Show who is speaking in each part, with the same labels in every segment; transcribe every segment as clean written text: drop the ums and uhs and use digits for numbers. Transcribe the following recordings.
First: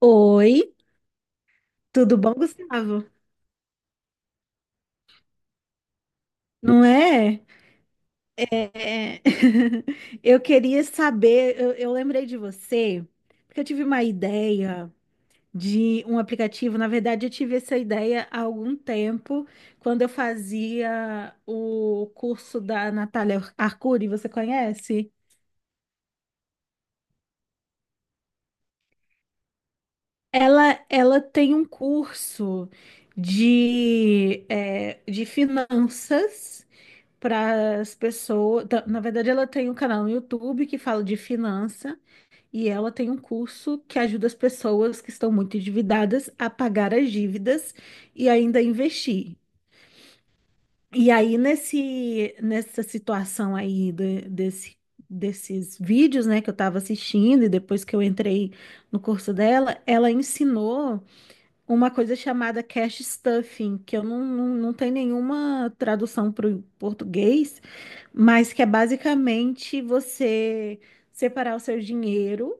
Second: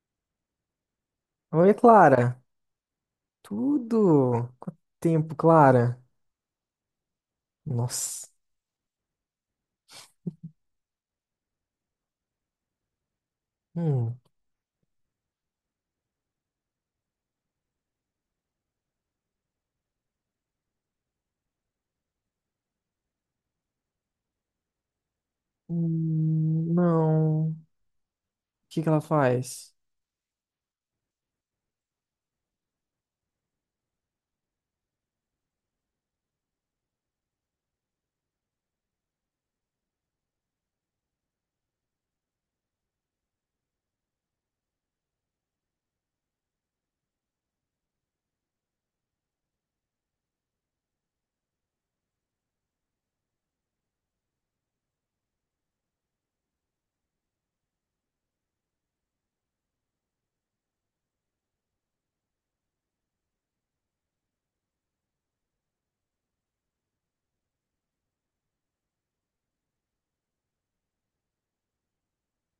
Speaker 1: Oi,
Speaker 2: Oi,
Speaker 1: tudo bom,
Speaker 2: Clara.
Speaker 1: Gustavo?
Speaker 2: Tudo? Quanto tempo, Clara?
Speaker 1: Não é?
Speaker 2: Nossa.
Speaker 1: É. Eu queria saber, eu lembrei de você, porque eu tive uma
Speaker 2: Hum.
Speaker 1: ideia de um aplicativo. Na verdade, eu tive essa ideia há algum tempo, quando eu fazia o curso da Natália Arcuri, você conhece?
Speaker 2: Não. O que que ela faz?
Speaker 1: Ela tem um curso de, de finanças para as pessoas. Na verdade, ela tem um canal no YouTube que fala de finança e ela tem um curso que ajuda as pessoas que estão muito endividadas a pagar as dívidas e ainda investir. E aí, nessa situação aí desse, desses vídeos, né, que eu estava assistindo e depois que eu entrei no curso dela, ela ensinou uma coisa chamada cash stuffing, que eu não tenho nenhuma tradução para o português, mas que é basicamente você separar o seu dinheiro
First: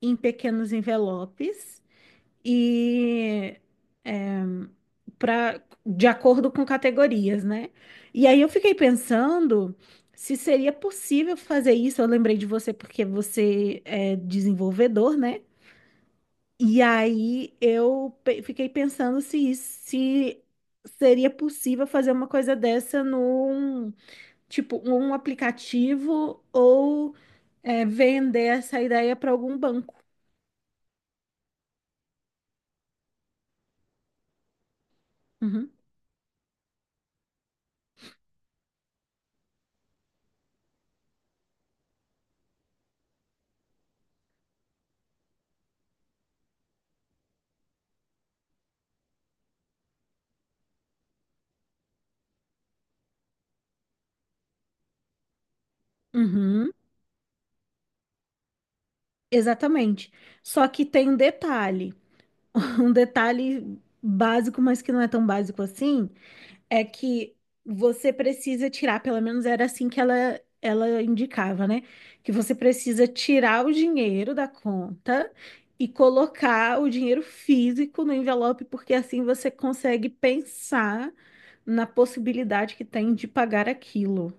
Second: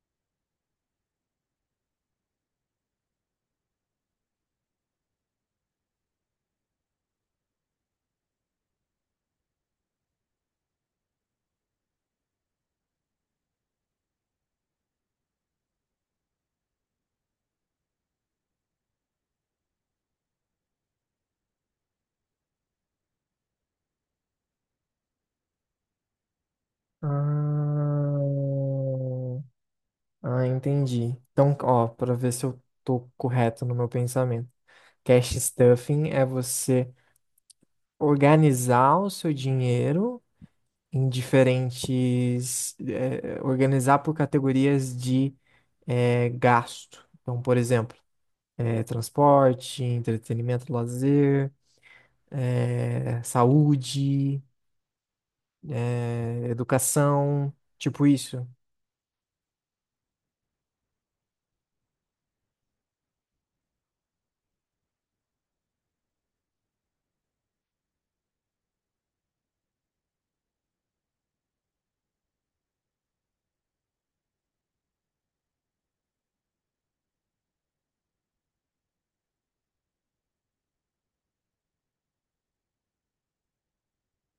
Speaker 1: em pequenos envelopes e para de acordo com categorias, né? E aí eu fiquei pensando se seria possível fazer isso. Eu lembrei de você porque você é desenvolvedor, né? E aí fiquei pensando se, se seria possível fazer uma coisa dessa, tipo, um aplicativo ou vender essa
Speaker 2: Ah,
Speaker 1: ideia para algum banco.
Speaker 2: ah, entendi. Então, ó, para ver se eu tô correto no meu pensamento. Cash
Speaker 1: Uhum.
Speaker 2: stuffing é você organizar o seu dinheiro em diferentes, organizar por categorias de, gasto. Então, por exemplo, é, transporte, entretenimento, lazer, é, saúde, é,
Speaker 1: Uhum.
Speaker 2: educação, tipo isso.
Speaker 1: Exatamente. Só que tem um detalhe, um detalhe básico, mas que não é tão básico assim, é que você precisa tirar, pelo menos era assim que ela indicava, né? Que você precisa tirar o dinheiro da conta e colocar o dinheiro físico no envelope, porque assim você consegue pensar na possibilidade que tem de pagar aquilo.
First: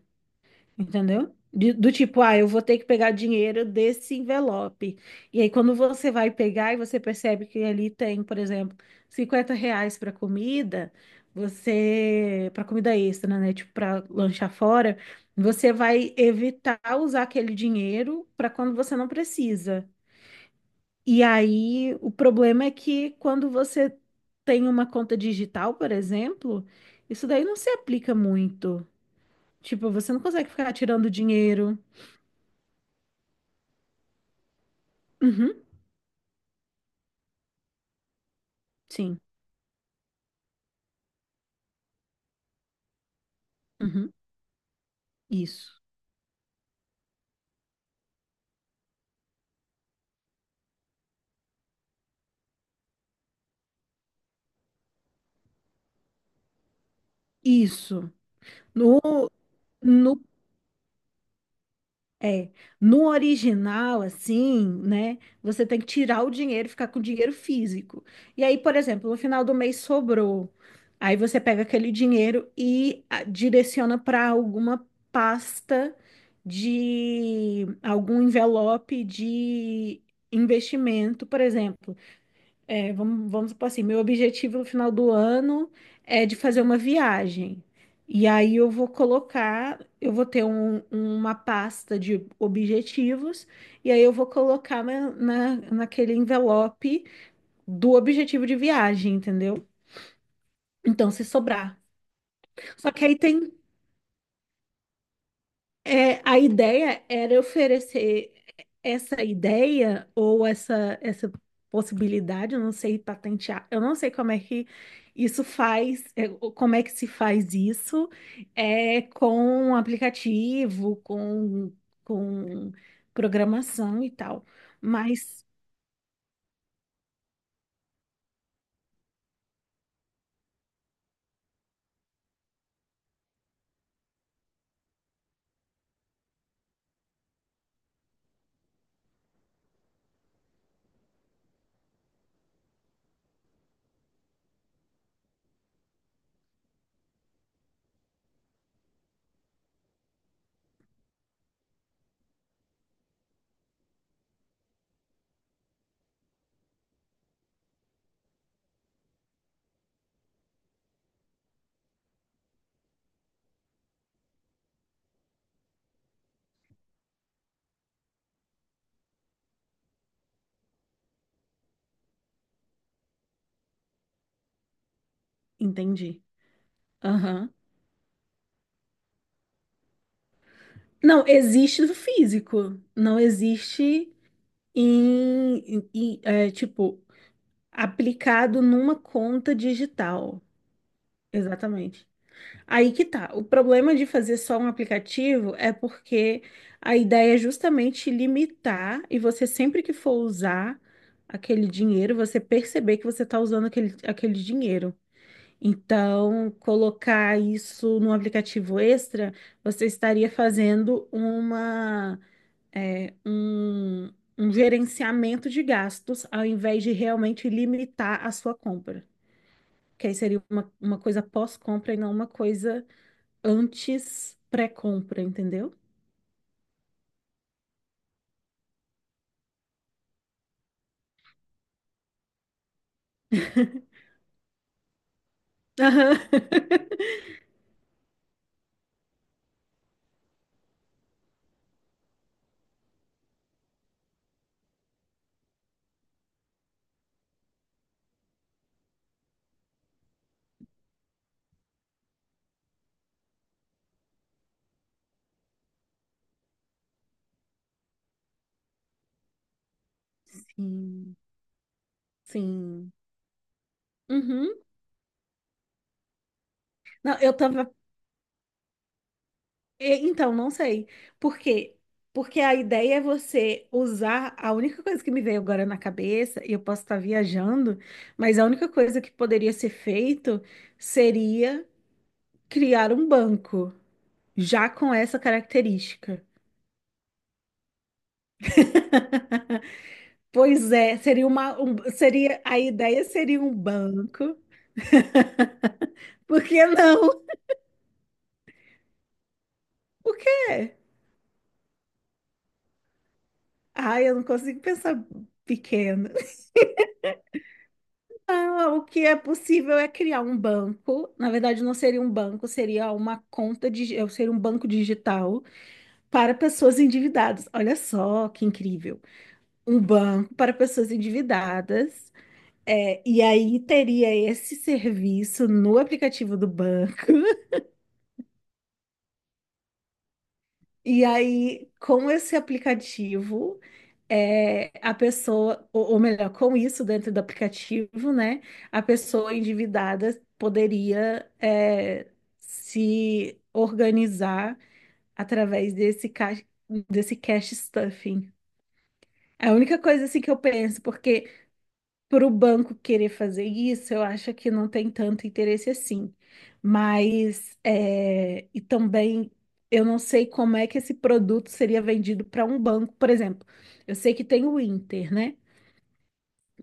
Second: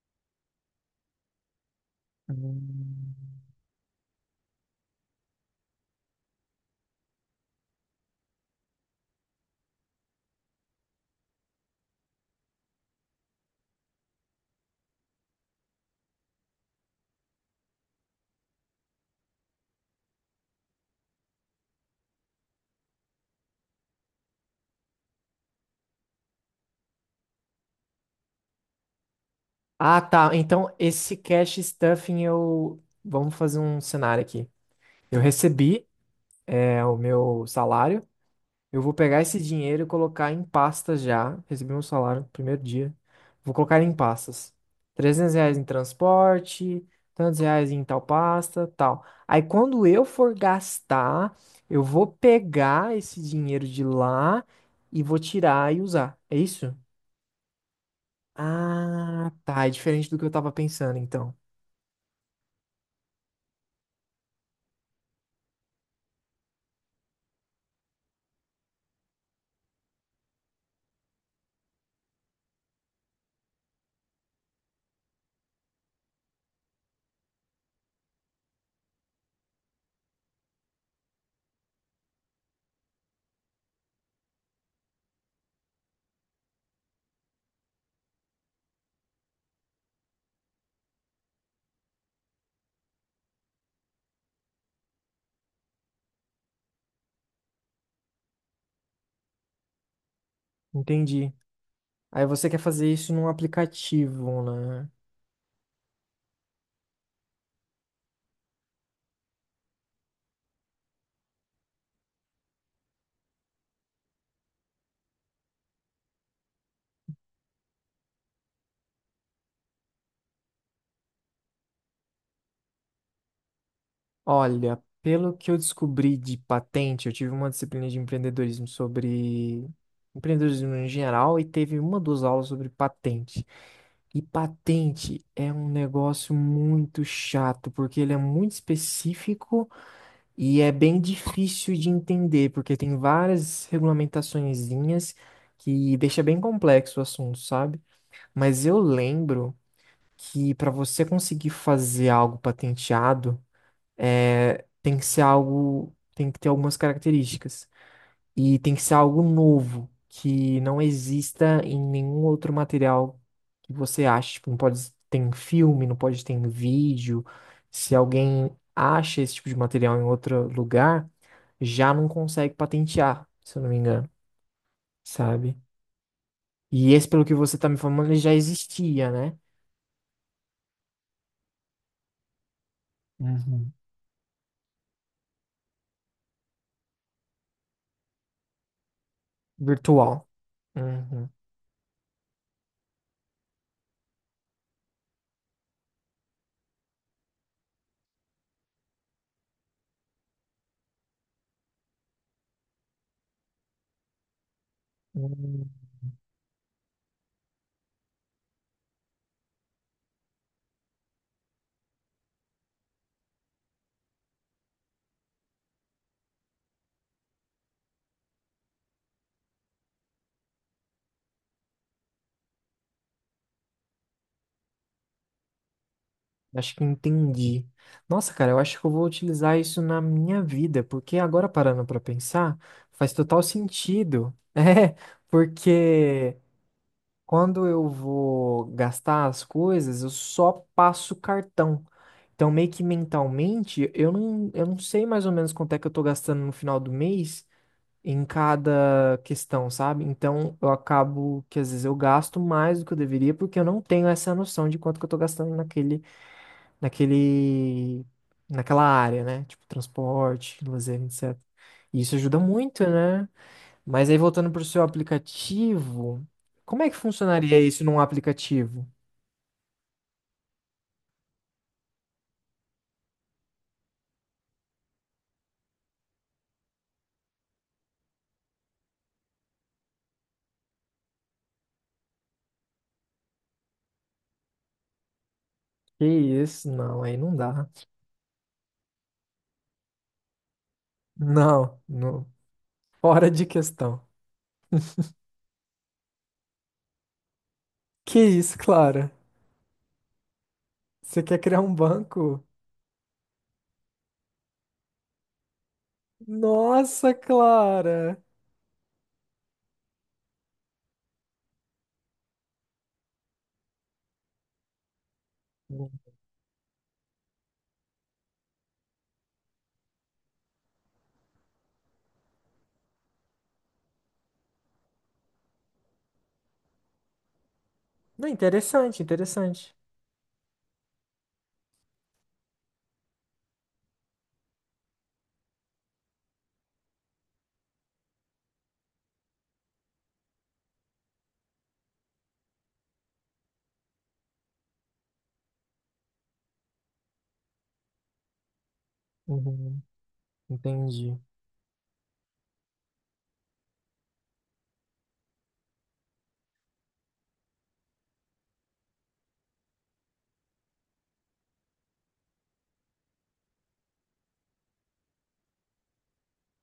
Speaker 1: Entendeu? Do tipo, ah, eu vou ter que
Speaker 2: Hum.
Speaker 1: pegar dinheiro desse envelope. E aí, quando você vai pegar e você percebe que ali tem, por exemplo, R$ 50 para comida, você, para comida extra, né? Tipo, para lanchar fora, você vai evitar usar aquele dinheiro para quando você não precisa. E aí, o problema é que quando você tem uma conta digital, por exemplo, isso daí não se aplica muito. Tipo,
Speaker 2: Ah,
Speaker 1: você não
Speaker 2: tá.
Speaker 1: consegue ficar
Speaker 2: Então,
Speaker 1: tirando
Speaker 2: esse cash
Speaker 1: dinheiro.
Speaker 2: stuffing eu. Vamos fazer um cenário aqui. Eu
Speaker 1: Uhum,
Speaker 2: recebi, é, o meu salário. Eu vou
Speaker 1: sim.
Speaker 2: pegar esse dinheiro e colocar em pastas já. Recebi meu salário no primeiro dia. Vou colocar em
Speaker 1: Uhum,
Speaker 2: pastas. 300 reais em
Speaker 1: isso.
Speaker 2: transporte, tantos reais em tal pasta, tal. Aí quando eu for gastar, eu vou pegar esse dinheiro de lá e vou tirar e usar. É isso?
Speaker 1: Isso. No,
Speaker 2: Ah, tá. É diferente do
Speaker 1: no,
Speaker 2: que eu tava pensando, então.
Speaker 1: é, no original, assim, né? Você tem que tirar o dinheiro e ficar com o dinheiro físico. E aí, por exemplo, no final do mês sobrou. Aí você pega aquele dinheiro e ah, direciona para alguma pasta de algum envelope de investimento, por exemplo. É, vamos supor assim, meu objetivo no final do ano é de fazer uma viagem. E aí eu vou colocar, eu vou ter uma pasta de objetivos, e aí eu vou colocar naquele envelope do objetivo de viagem, entendeu? Então, se
Speaker 2: Entendi.
Speaker 1: sobrar.
Speaker 2: Aí você quer
Speaker 1: Só
Speaker 2: fazer
Speaker 1: que
Speaker 2: isso
Speaker 1: aí
Speaker 2: num
Speaker 1: tem.
Speaker 2: aplicativo, né?
Speaker 1: É, a ideia era oferecer essa ideia ou essa possibilidade, eu não sei patentear, eu não sei como é que isso faz, como é que se faz isso, com um aplicativo, com programação e tal.
Speaker 2: Olha, pelo
Speaker 1: Mas,
Speaker 2: que eu descobri de patente, eu tive uma disciplina de empreendedorismo sobre empreendedorismo em geral e teve uma duas aulas sobre patente. E patente é um negócio muito chato, porque ele é muito específico e é bem difícil de entender, porque tem várias regulamentaçõezinhas que deixa bem complexo o assunto, sabe? Mas eu lembro que para você conseguir fazer algo patenteado, é, tem que ser algo, tem que ter algumas características. E tem que ser algo novo, que não exista em nenhum outro material que você ache. Tipo, não pode ter em filme, não pode ter em vídeo. Se alguém acha esse tipo de material em outro lugar, já não consegue patentear, se eu não me engano, sabe?
Speaker 1: entendi.
Speaker 2: E esse, pelo que
Speaker 1: Aham.
Speaker 2: você tá me falando, ele já existia, né?
Speaker 1: Não, existe do físico, não
Speaker 2: Uhum.
Speaker 1: existe em, é, tipo, aplicado numa conta
Speaker 2: Virtual.
Speaker 1: digital.
Speaker 2: Uhum.
Speaker 1: Exatamente. Aí que tá. O problema de fazer só um aplicativo é porque a ideia é justamente limitar e você sempre que for usar aquele dinheiro, você perceber que você está usando aquele dinheiro.
Speaker 2: Hum.
Speaker 1: Então, colocar isso num aplicativo extra, você estaria fazendo uma, é, um, um gerenciamento de gastos ao invés de realmente limitar a sua compra que aí seria uma coisa pós-compra e não uma coisa antes pré-compra, entendeu?
Speaker 2: Acho que entendi. Nossa, cara, eu acho que eu vou utilizar isso na minha vida, porque agora parando pra pensar, faz total sentido. É,
Speaker 1: Aham.
Speaker 2: porque quando eu vou gastar as coisas, eu só passo o cartão. Então, meio que mentalmente, eu não sei mais ou menos quanto é que eu tô gastando no final do mês em cada questão, sabe? Então, eu acabo que às vezes eu gasto mais do que eu deveria, porque eu não tenho essa noção de quanto que eu tô gastando naquele, naquela área, né? Tipo, transporte, lazer,
Speaker 1: Sim,
Speaker 2: etc. E isso ajuda muito,
Speaker 1: sim.
Speaker 2: né? Mas aí voltando
Speaker 1: Uhum.
Speaker 2: para o seu aplicativo, como é que
Speaker 1: Não, eu
Speaker 2: funcionaria
Speaker 1: tava.
Speaker 2: isso num aplicativo?
Speaker 1: Então, não sei. Por quê? Porque a ideia é você usar. A única coisa que me veio agora na cabeça, e eu posso estar viajando, mas a única coisa que poderia ser feito seria criar um banco, já com essa
Speaker 2: Que
Speaker 1: característica.
Speaker 2: isso? Não, aí não dá.
Speaker 1: Pois é, seria uma,
Speaker 2: Não, não.
Speaker 1: seria, a ideia
Speaker 2: Fora
Speaker 1: seria
Speaker 2: de
Speaker 1: um
Speaker 2: questão.
Speaker 1: banco. Por que não?
Speaker 2: Que isso, Clara?
Speaker 1: Por quê?
Speaker 2: Você quer criar um banco?
Speaker 1: Ai, eu não consigo pensar pequeno.
Speaker 2: Nossa, Clara!
Speaker 1: Ah, o que é possível é criar um banco. Na verdade, não seria um banco, seria uma conta de, seria um banco digital para pessoas endividadas. Olha só que incrível. Um banco para pessoas endividadas. É, e aí teria esse serviço no aplicativo do banco.
Speaker 2: Não, interessante, interessante.
Speaker 1: E aí, com esse aplicativo, a pessoa, ou melhor, com isso dentro do aplicativo, né, a pessoa endividada poderia, se organizar através desse cash stuffing. É a única
Speaker 2: Uhum,
Speaker 1: coisa assim que eu penso,
Speaker 2: entendi.
Speaker 1: porque para o banco querer fazer isso, eu acho que não tem tanto interesse assim. Mas, e também, eu não sei como é que esse produto seria vendido para um banco. Por exemplo, eu sei que tem o Inter, né?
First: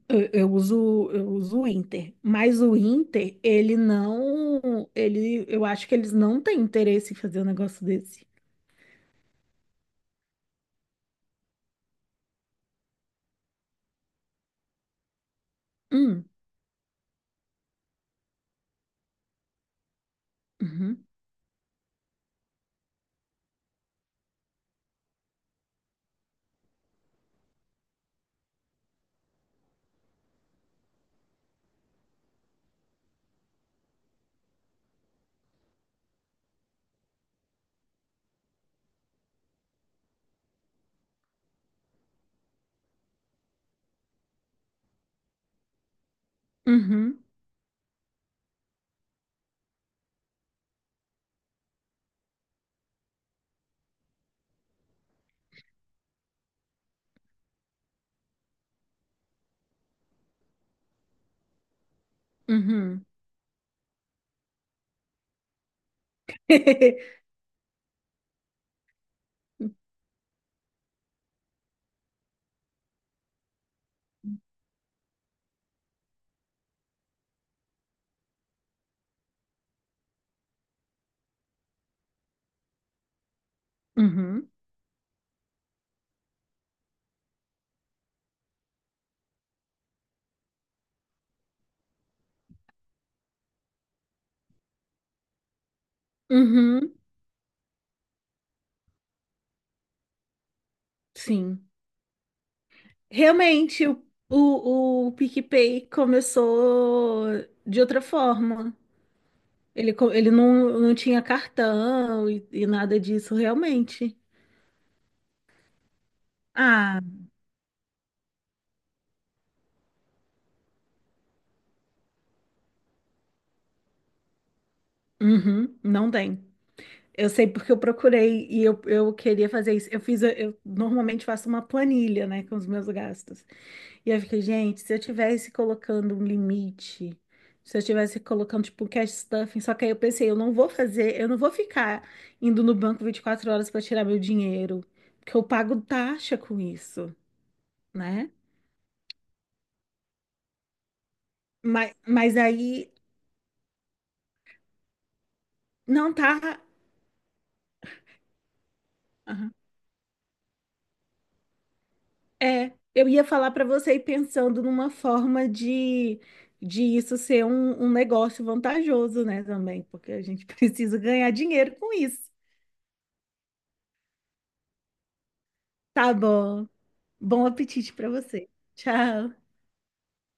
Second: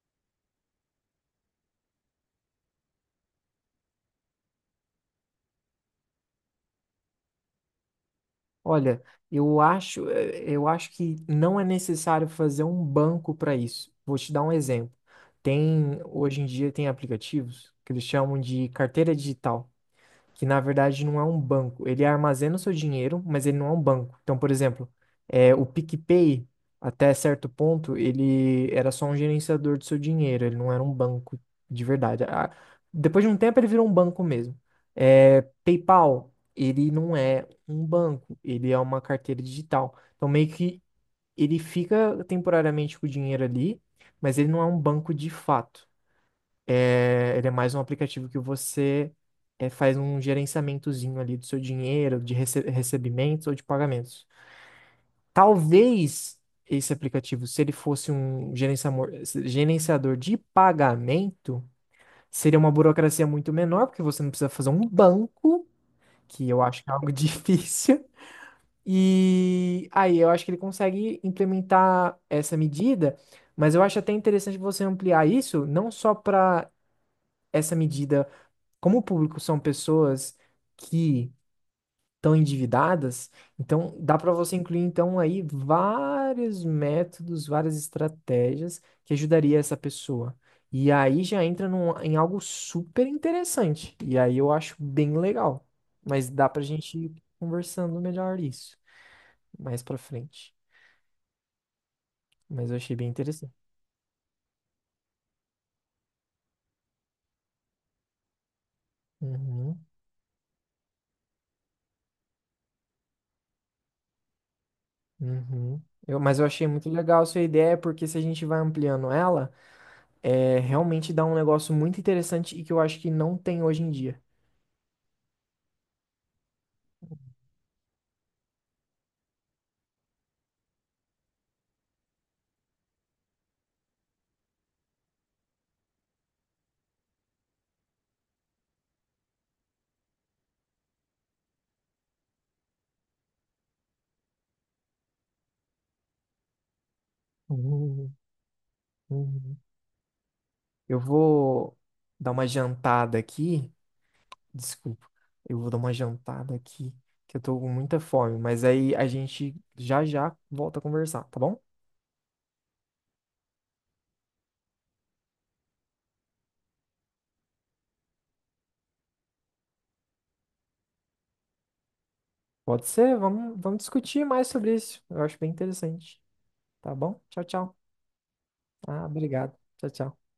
Speaker 1: Eu uso o Inter, mas o Inter, ele não, ele, eu acho que eles não têm interesse em fazer um negócio desse.
Speaker 2: Olha, eu acho que não é necessário fazer um banco para isso. Vou te dar um exemplo. Tem,
Speaker 1: Hum,
Speaker 2: hoje em dia tem aplicativos que eles chamam de carteira digital que na
Speaker 1: uhum,
Speaker 2: verdade não é um banco. Ele armazena o seu dinheiro, mas ele não é um banco. Então, por exemplo, é, o PicPay, até certo ponto, ele era só um gerenciador do seu dinheiro, ele não era um banco de verdade. Depois de um tempo, ele virou um banco mesmo. É, PayPal, ele não é um banco, ele é uma carteira digital. Então, meio que ele fica temporariamente com o dinheiro ali, mas ele não é um banco de fato.
Speaker 1: uhum,
Speaker 2: É, ele é mais um aplicativo que você é, faz um gerenciamentozinho ali do seu dinheiro, de recebimentos ou de pagamentos. Talvez esse aplicativo, se ele fosse um gerenciador de pagamento, seria uma
Speaker 1: uhum.
Speaker 2: burocracia muito menor, porque você não precisa fazer um banco, que eu acho que é algo difícil. E aí eu acho que ele consegue implementar essa medida, mas eu acho até interessante você ampliar isso, não só para essa medida. Como o público são pessoas que estão endividadas, então dá para
Speaker 1: Uhum,
Speaker 2: você incluir então aí vários métodos, várias estratégias que ajudaria essa pessoa. E aí já entra em algo super interessante. E aí eu acho bem legal. Mas dá pra
Speaker 1: uhum,
Speaker 2: gente ir conversando melhor isso mais pra frente.
Speaker 1: sim.
Speaker 2: Mas eu achei bem interessante.
Speaker 1: Realmente, o PicPay começou de outra forma.
Speaker 2: Uhum,
Speaker 1: Ele, ele não tinha cartão e nada disso, realmente.
Speaker 2: uhum. Eu- mas eu achei muito
Speaker 1: Ah,
Speaker 2: legal a sua ideia, porque se a gente vai ampliando ela. É, realmente dá um negócio muito interessante e que eu acho que não tem hoje em dia.
Speaker 1: uhum, não tem. Eu sei porque eu procurei e eu queria fazer isso. Eu fiz, eu normalmente faço uma planilha, né, com os meus gastos. E eu fico, gente, se eu tivesse colocando um limite, se eu tivesse colocando, tipo, um cash stuffing, só que aí eu pensei, eu não vou fazer, eu não vou ficar indo no banco 24 horas para tirar meu dinheiro, porque eu pago taxa com isso,
Speaker 2: Uhum,
Speaker 1: né?
Speaker 2: uhum. Eu vou
Speaker 1: Mas,
Speaker 2: dar
Speaker 1: mas
Speaker 2: uma
Speaker 1: aí
Speaker 2: jantada aqui. Desculpa. Eu vou dar uma
Speaker 1: não
Speaker 2: jantada
Speaker 1: tá.
Speaker 2: aqui, que eu tô com muita fome. Mas aí a
Speaker 1: Aham.
Speaker 2: gente já já volta a conversar, tá bom?
Speaker 1: É, eu ia falar para você ir pensando numa forma de isso ser um negócio vantajoso, né, também, porque a gente precisa ganhar dinheiro com isso.
Speaker 2: Pode ser, vamos discutir mais sobre isso. Eu acho bem
Speaker 1: Tá
Speaker 2: interessante.
Speaker 1: bom.
Speaker 2: Tá bom? Tchau,
Speaker 1: Bom
Speaker 2: tchau.
Speaker 1: apetite para você.
Speaker 2: Ah,
Speaker 1: Tchau.
Speaker 2: obrigado. Tchau, tchau.